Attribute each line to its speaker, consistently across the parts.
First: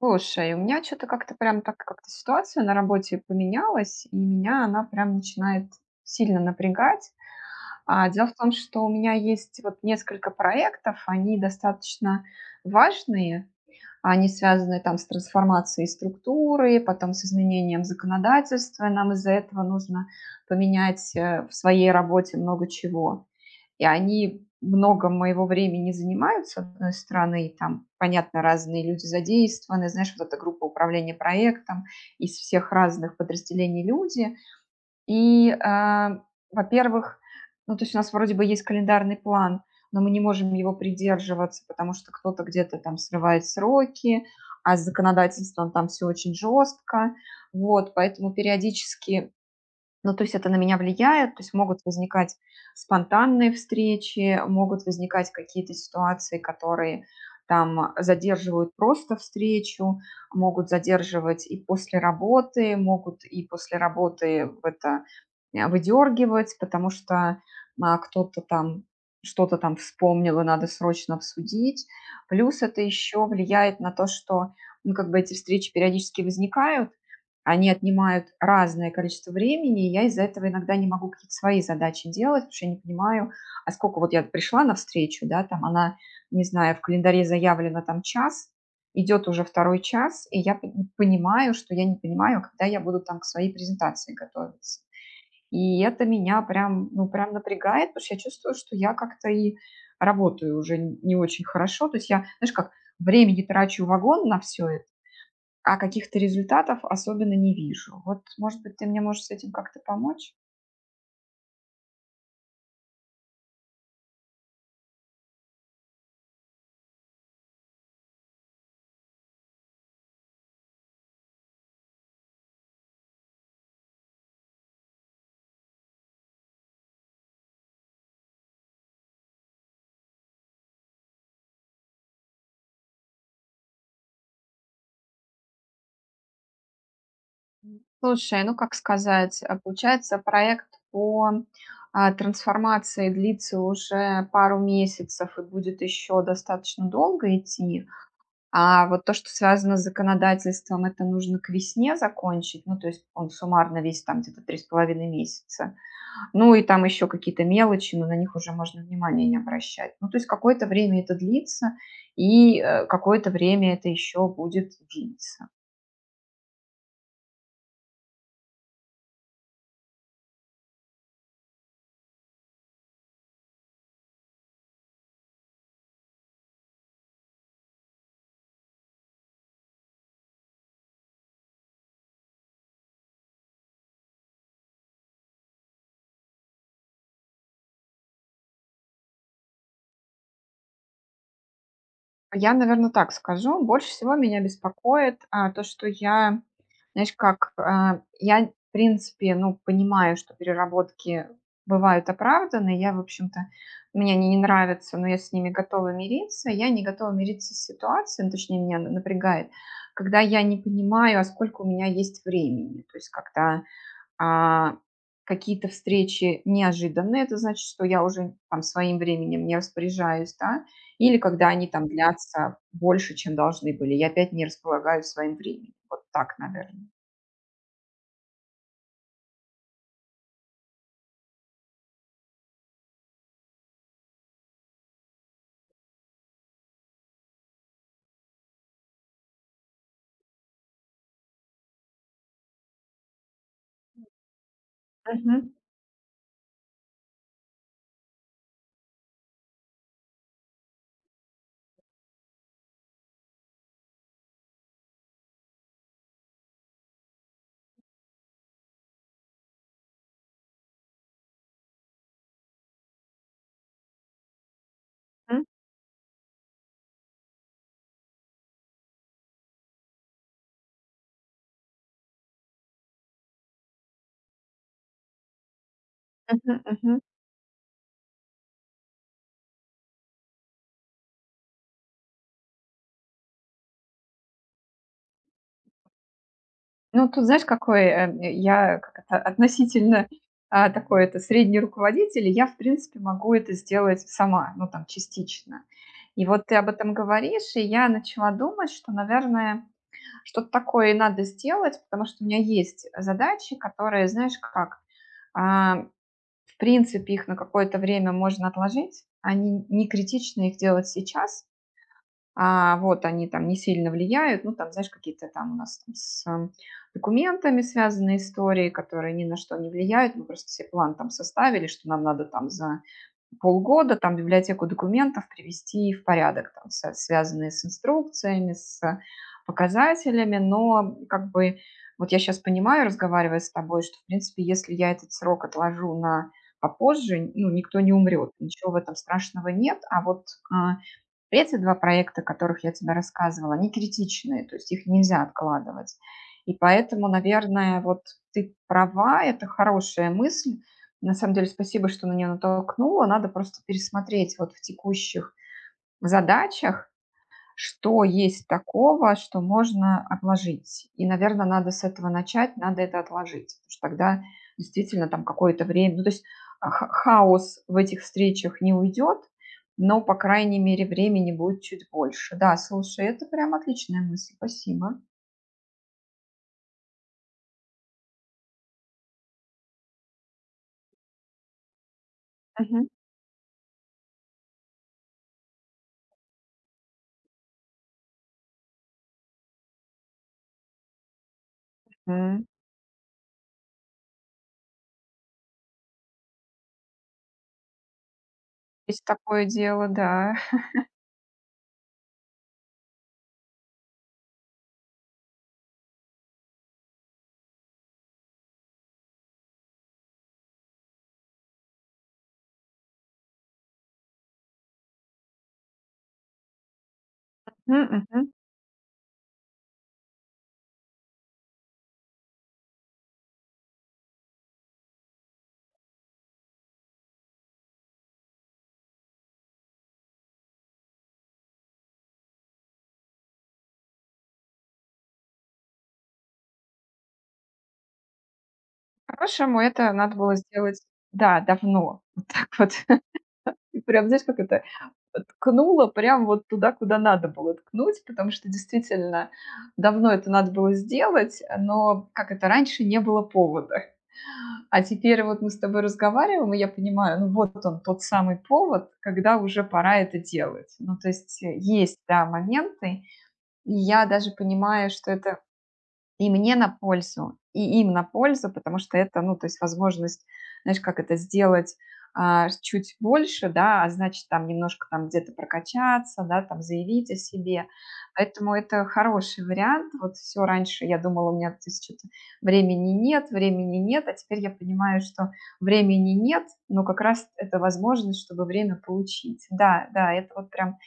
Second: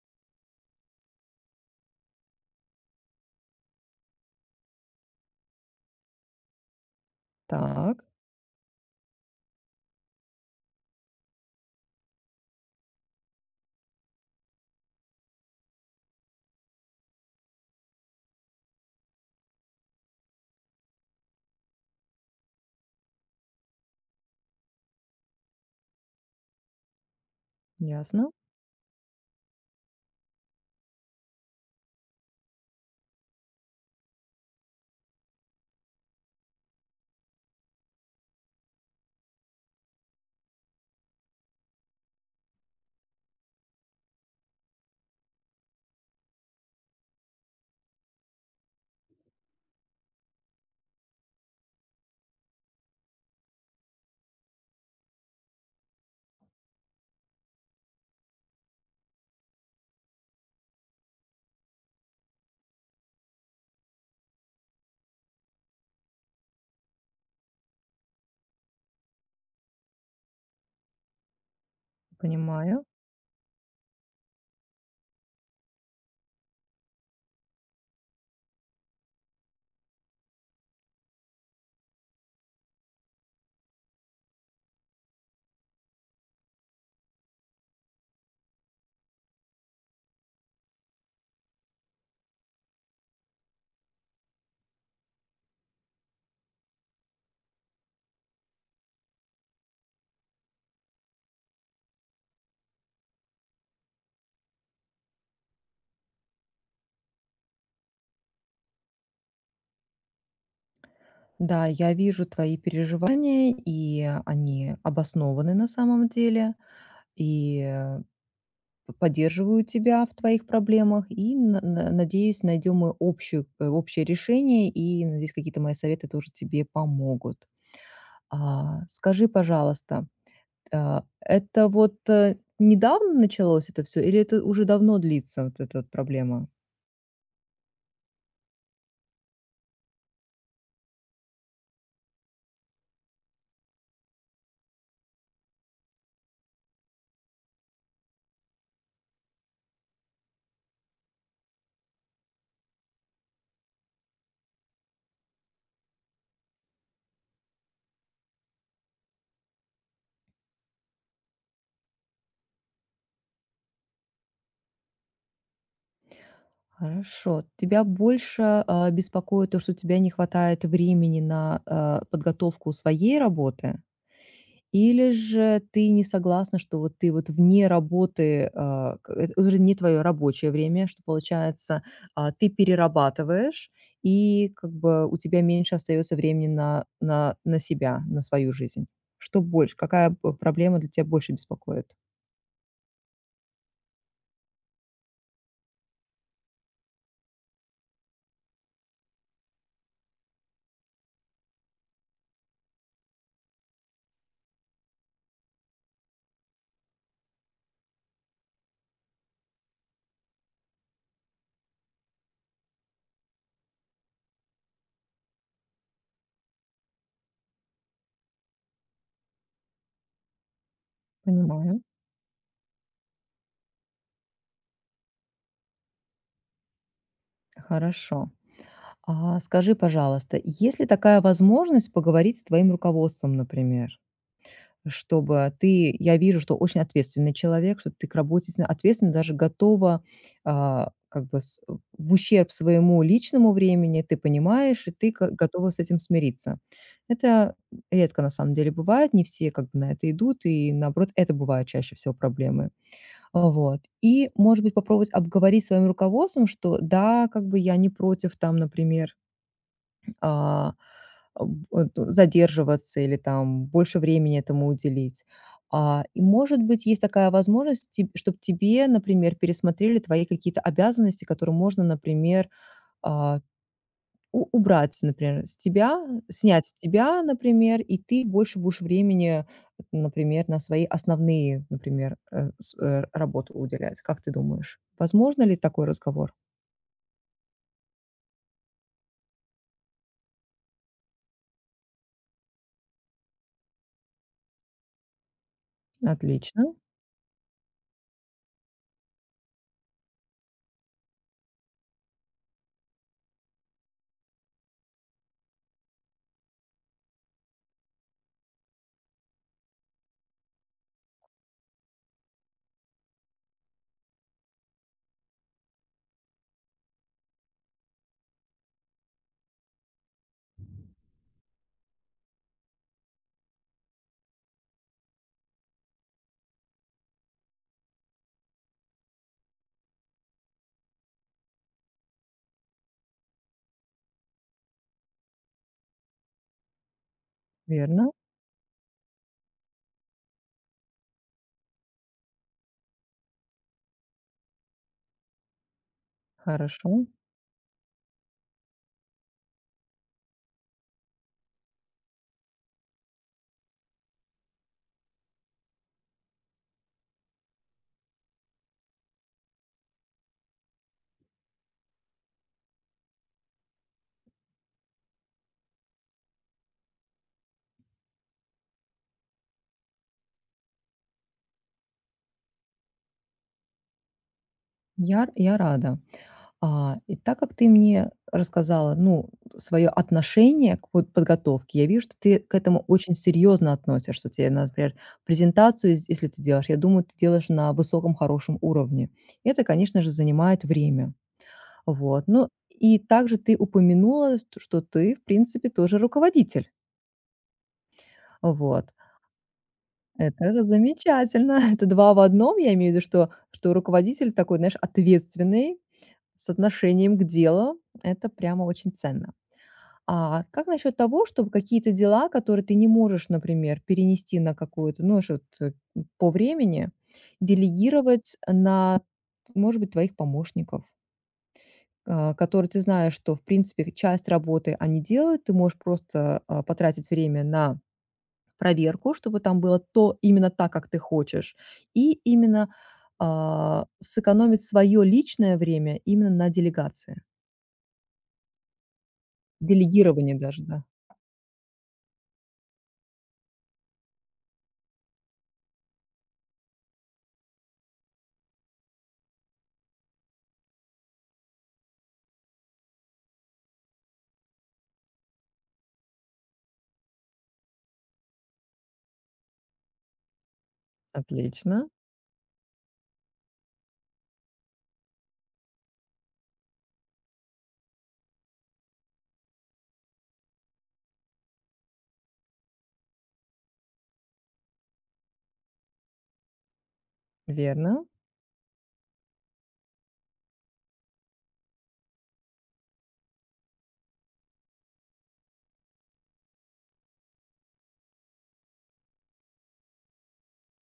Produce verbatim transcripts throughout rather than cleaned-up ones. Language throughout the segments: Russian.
Speaker 1: Слушай, у меня что то как-то прям так как-то ситуация на работе поменялась, и меня она прям начинает сильно напрягать.
Speaker 2: Так,
Speaker 1: А, дело в том, что у меня есть вот несколько проектов, они достаточно важные, они связаны там с трансформацией структуры, потом с изменением законодательства. и Нам из-за этого нужно поменять э, в своей работе много чего и они много моего времени занимают, с одной стороны, и там,
Speaker 2: ясно,
Speaker 1: понятно, разные люди задействованы, знаешь, вот эта группа управления проектом, из всех разных подразделений люди. И, а, Во-первых, ну, то есть у нас вроде бы есть календарный план, но мы не можем его придерживаться, потому что кто-то где-то там срывает сроки, а с законодательством там все очень жестко. Вот, поэтому периодически ну, то есть это на меня влияет, то есть могут возникать спонтанные встречи, могут возникать какие-то ситуации, которые там задерживают просто встречу, могут задерживать и после работы, могут и после работы в это э, выдергивать, потому что а, кто-то там что-то там вспомнил и надо срочно обсудить. Плюс это
Speaker 2: понимаю.
Speaker 1: еще влияет на то, что ну, как бы эти встречи периодически возникают, они отнимают разное количество времени, и я из-за этого иногда не могу какие-то свои задачи делать, потому что я не понимаю, а сколько вот я пришла на встречу, да, там она, не знаю, в календаре заявлено там час, идет уже второй час, и я понимаю, что я не понимаю, когда я буду там к своей презентации готовиться. И это меня прям, ну, прям напрягает, потому что я чувствую, что я как-то и работаю уже не очень хорошо. То есть я, знаешь, как времени трачу вагон на все это, а каких-то результатов особенно не вижу. Вот, может быть, ты мне можешь с этим как-то помочь?
Speaker 2: Да, я вижу твои переживания, и они обоснованы на самом деле, и э, п- поддерживаю тебя в твоих проблемах, и на- на- надеюсь, найдем мы общую, э, общее решение, и надеюсь, какие-то мои советы тоже тебе помогут. А, скажи, пожалуйста, а, это вот э, недавно началось это все, или это уже давно длится, вот эта вот проблема?
Speaker 1: Слушай, ну как сказать, а, получается, проект по а, трансформации длится уже пару месяцев и будет еще достаточно долго идти. А вот то, что связано с законодательством, это нужно к весне закончить. Ну, то есть он суммарно весь там где-то три с половиной месяца. Ну и там еще какие-то мелочи, но на них уже можно внимания не обращать. Ну, то есть какое-то время это длится, и э, какое-то время это еще будет длиться.
Speaker 2: Хорошо. Тебя больше, а, беспокоит то, что у тебя не хватает времени на, а, подготовку своей работы? Или же ты не согласна, что вот ты вот вне работы, а, к это уже не твое рабочее время, что получается, а, ты перерабатываешь, и как бы у тебя меньше остается времени на на на себя, на свою жизнь? Что больше? Какая, э, проблема для тебя больше беспокоит?
Speaker 1: Я, наверное, так скажу. Больше всего меня беспокоит, а, то, что я, знаешь, как, а, я, в принципе, ну, понимаю, что переработки бывают оправданы. Я, в общем-то, мне они не нравятся, но я с ними готова мириться. Я не готова мириться с ситуацией, ну, точнее, меня н напрягает, когда я не понимаю, а сколько у меня есть времени. То есть когда а какие-то встречи неожиданные — это значит, что я уже там своим временем не распоряжаюсь, да, или когда они
Speaker 2: Понимаю.
Speaker 1: там длятся больше, чем должны были. Я опять не располагаю своим временем. Вот так, наверное.
Speaker 2: Хорошо. А скажи, пожалуйста, есть ли такая возможность поговорить с твоим руководством, например? Чтобы ты, я вижу, что очень ответственный человек, что ты к работе с- ответственно даже готова, а, как бы с- э, в ущерб своему личному времени, ты понимаешь, и ты ко-
Speaker 1: Мгм,
Speaker 2: готова с этим смириться. Это редко на самом деле бывает, не все как бы на это идут, и наоборот, это бывают чаще всего проблемы. А, Вот. И, может быть, попробовать обговорить с своим руководством, что да, как бы я не против там, например, а, об э, задерживаться или там больше времени этому уделить.
Speaker 1: м,
Speaker 2: А, и, может быть, есть такая возможность, чтобы тебе, например, пересмотрели твои какие-то обязанности, которые можно, например, а, у убрать, например, с тебя,
Speaker 1: мгм,
Speaker 2: снять с
Speaker 1: мгм.
Speaker 2: тебя, например, и ты больше будешь времени, например, на свои основные, например, э, с э, работу уделять. Как ты думаешь, возможно ли такой разговор?
Speaker 1: Ну, тут знаешь, какой, э, я как это относительно, а, такой это средний руководитель, и я, в принципе, могу это сделать сама, ну, там, частично. И вот ты об
Speaker 2: Отлично,
Speaker 1: этом говоришь, и я начала думать, что, наверное, что-то такое надо сделать, потому что у меня есть задачи, которые, знаешь, как, а, в принципе, их на какое-то время можно отложить. Они не критично их делать сейчас, а, вот они там не сильно влияют. Ну, там, знаешь, какие-то там у нас там с э, документами связанные истории, которые ни на что не влияют. Мы просто себе план там составили, что нам надо там за полгода там библиотеку документов привести в порядок, там, со- связанные с инструкциями, с показателями, но как бы вот я сейчас понимаю, разговаривая с тобой, что, в принципе, если я этот срок отложу на попозже, ну, никто не
Speaker 2: верно,
Speaker 1: умрет, ничего в этом страшного нет, а вот а, эти два проекта, о которых я тебе рассказывала, они критичные, то есть их нельзя откладывать. И
Speaker 2: хорошо.
Speaker 1: поэтому, наверное, вот ты права, это хорошая мысль. На самом деле, спасибо, что на нее натолкнула. Надо просто пересмотреть вот в текущих задачах, что есть такого, что можно отложить? И, наверное, надо с этого начать, надо это отложить, потому что тогда действительно там какое-то время, ну, то есть а, ха- хаос в этих встречах не уйдет, но, по крайней мере, времени будет чуть больше. Да, слушай, это прям отличная мысль, спасибо.
Speaker 2: Я я рада. А, и так как ты мне рассказала, ну, свое отношение к вот подготовке, я вижу, что ты к этому
Speaker 1: Мгм.
Speaker 2: очень серьезно относишься, что тебе, например, презентацию, ес- если ты делаешь, я думаю, ты делаешь на высоком, хорошем уровне. И это, конечно же, занимает время. Вот.
Speaker 1: М.
Speaker 2: Ну, и также ты упомянула, т- что ты, в принципе, тоже руководитель. Вот.
Speaker 1: Есть такое дело, да.
Speaker 2: Это замечательно. Это два в одном. Я имею в виду, что, что руководитель такой, знаешь, ответственный, с отношением к делу. Это прямо очень ценно. А как насчет того, чтобы какие-то дела, которые ты не можешь, например, перенести на какую-то ну, что вот, э, по времени,
Speaker 1: Мгм, мгм.
Speaker 2: делегировать на, может быть, твоих помощников, а, которые ты знаешь, что, в принципе, часть работы они делают, ты можешь просто а, потратить время на проверку, чтобы там было то именно так, как ты хочешь, и именно а, сэкономить свое личное время именно на делегации.
Speaker 1: По-хорошему, это надо
Speaker 2: Делегирование
Speaker 1: было
Speaker 2: даже,
Speaker 1: сделать,
Speaker 2: да.
Speaker 1: да, давно. Вот так вот. И прям, знаешь, как это ткнула прям вот туда, куда надо было ткнуть, потому что действительно давно это надо было сделать, но как это раньше не было повода. А теперь вот мы с тобой разговариваем, и я понимаю, ну вот он тот самый повод, когда уже пора это делать. Ну то есть э,
Speaker 2: Отлично,
Speaker 1: есть, да, моменты, и я даже понимаю, что это и мне на пользу, и им на пользу, потому что это, ну, то есть возможность, знаешь, как это сделать а, чуть больше, да, а значит, там немножко там где-то прокачаться, да, там заявить о себе.
Speaker 2: верно.
Speaker 1: Поэтому это хороший вариант. Вот все раньше я думала, у меня то есть что-то времени нет, времени нет, а теперь я понимаю, что времени нет, но как раз это возможность, чтобы время получить. Да, да, это вот прям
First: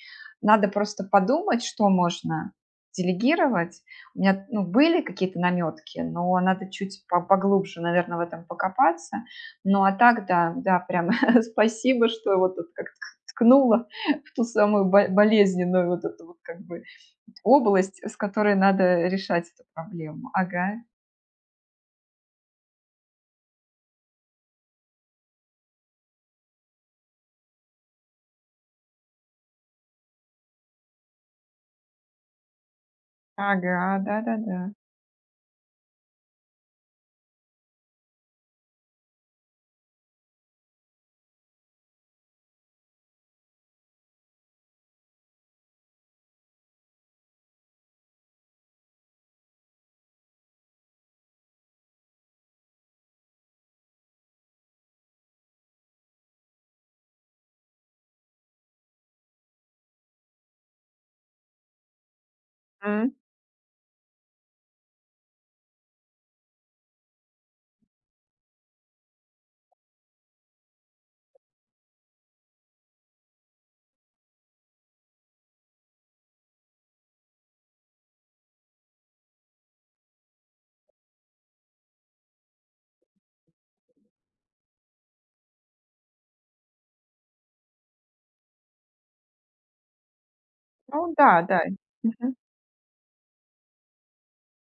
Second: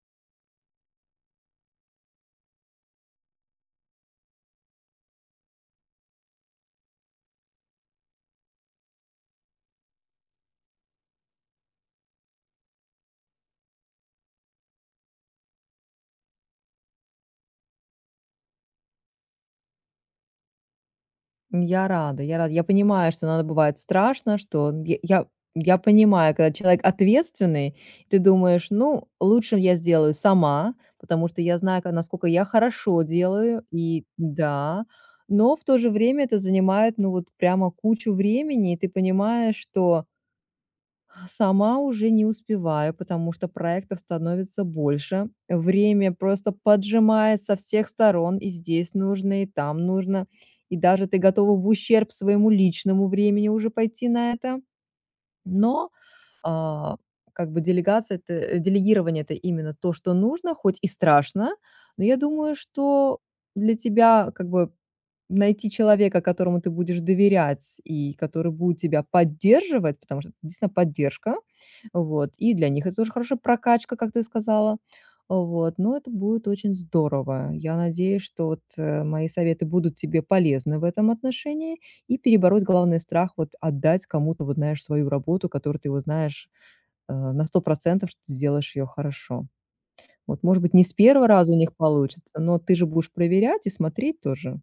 Speaker 1: надо просто подумать, что можно делегировать, у меня ну, были какие-то наметки, но надо чуть по- поглубже, наверное, в этом покопаться. Ну а так, да, да, прям спасибо, что вот тут как ткнула в ту самую бо- болезненную вот эту вот как бы область, с которой надо решать эту проблему. Ага,
Speaker 2: Я рада, я рада. Я понимаю, что надо бывает страшно, что я я я понимаю, когда человек ответственный, ты думаешь: "Ну, лучше я сделаю сама, потому что я знаю, ка насколько я хорошо делаю".
Speaker 1: ага,
Speaker 2: И
Speaker 1: да-да-да.
Speaker 2: да, но в то же время это занимает, ну, вот прямо кучу времени, и ты понимаешь, что а сама уже не успеваю, потому что проектов становится больше. Время просто поджимает со всех сторон, и здесь нужно, и там нужно. И даже ты готова в ущерб своему личному времени уже пойти на это. Но, а, как бы делегация это, э, делегирование — это именно то, что нужно, хоть и страшно, но я думаю,
Speaker 1: М.
Speaker 2: что для тебя как бы найти человека, которому ты будешь доверять и который будет тебя поддерживать, потому что это действительно поддержка. Вот. И для них это тоже хорошая прокачка, как ты сказала. Вот. Но это будет очень здорово. Я надеюсь, что вот, э, мои советы будут тебе полезны в этом отношении и перебороть главный страх вот отдать кому-то, вот знаешь, свою работу, которую ты вот знаешь, э, на сто процентов, что ты сделаешь ее хорошо. Вот, может быть, не с
Speaker 1: Ну
Speaker 2: первого
Speaker 1: да,
Speaker 2: раза у
Speaker 1: да.
Speaker 2: них получится, но ты же будешь проверять и смотреть тоже.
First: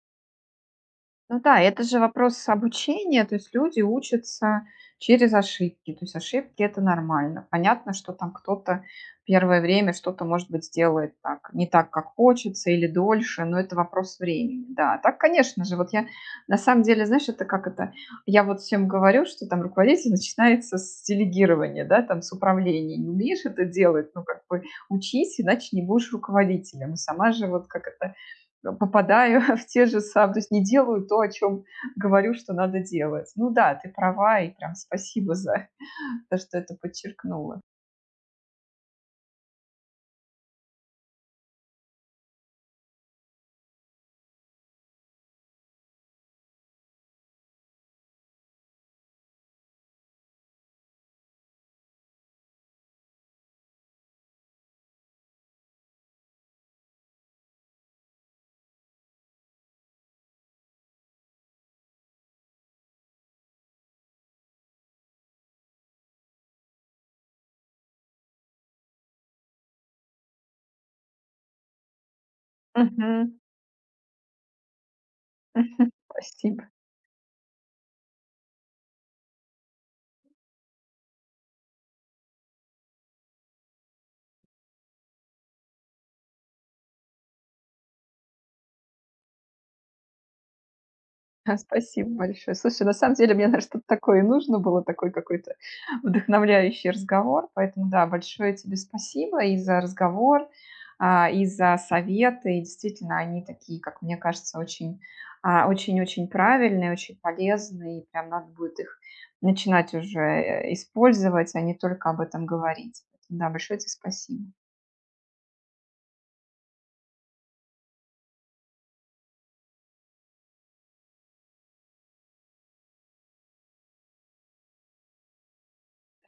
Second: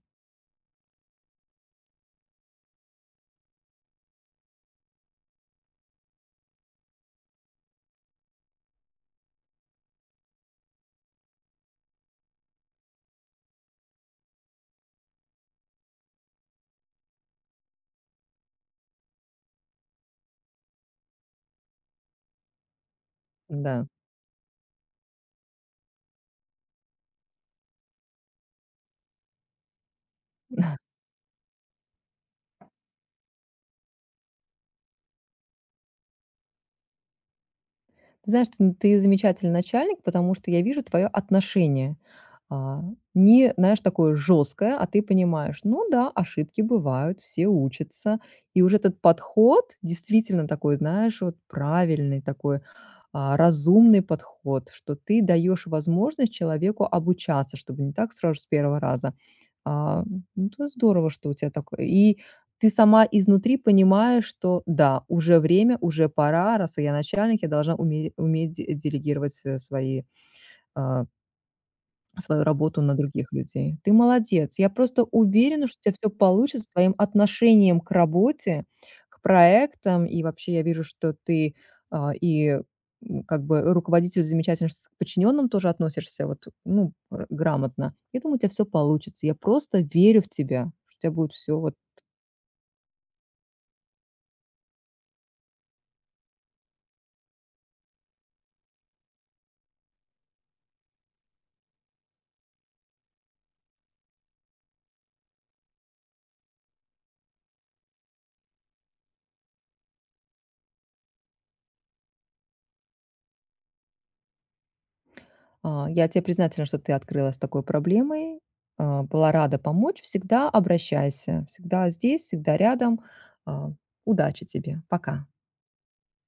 Speaker 1: Ну да, это же вопрос обучения, то есть люди учатся через ошибки, то есть ошибки это нормально. Понятно, что там кто-то первое время что-то, может быть, сделает так, не так, как хочется или дольше, но это вопрос времени, да. Так, конечно же, вот я на самом деле, знаешь, это как это, я вот всем говорю, что там руководитель начинается с делегирования, да, там с управления. Не умеешь это
Speaker 2: Да.
Speaker 1: делать, ну как бы учись, иначе не будешь руководителем. И сама же вот как это э, попадаю в те же самые, то есть не делаю то, о чем говорю, что надо делать. Ну да, ты права, и прям спасибо за то, что это подчеркнула.
Speaker 2: Ты знаешь, ты, ты замечательный начальник, потому что я вижу твое отношение. А, Не, знаешь, такое жесткое, а ты понимаешь, ну да, ошибки бывают, все учатся. И уже этот подход действительно такой, знаешь, вот правильный такой, а, разумный подход, что ты даешь возможность человеку обучаться, чтобы не так сразу с первого раза. А, ну, это здорово, что у тебя такое. И ты сама изнутри понимаешь, что да, уже время, уже пора, раз я начальник, я должна уме уметь де делегировать, э, свои, а, свою работу на других
Speaker 1: Мгм.
Speaker 2: людей. Ты молодец. Я просто уверена, что у тебя всё
Speaker 1: Спасибо.
Speaker 2: получится с твоим отношением к работе, к проектам. И вообще я вижу, что ты, а, и, м, как бы руководитель замечательно, что к подчиненным тоже относишься вот, ну, р грамотно. Я думаю, у тебя все получится. Я просто верю в тебя, что у тебя будет
Speaker 1: А,
Speaker 2: все вот.
Speaker 1: спасибо большое. Слушай, на самом деле мне, наверно, что-то такое и нужно было, такой какой-то вдохновляющий разговор. Поэтому да, большое тебе спасибо и за разговор, а, и за советы. И действительно, они такие, как мне кажется, очень, а, очень-очень правильные, очень полезные. И прям надо будет их начинать уже, э, использовать, а не только об этом говорить. Поэтому да, большое тебе спасибо.
Speaker 2: А, я тебе признательна, что ты открылась с такой проблемой. А, была рада помочь. Всегда обращайся. Всегда здесь, всегда рядом. А, Удачи тебе. Пока.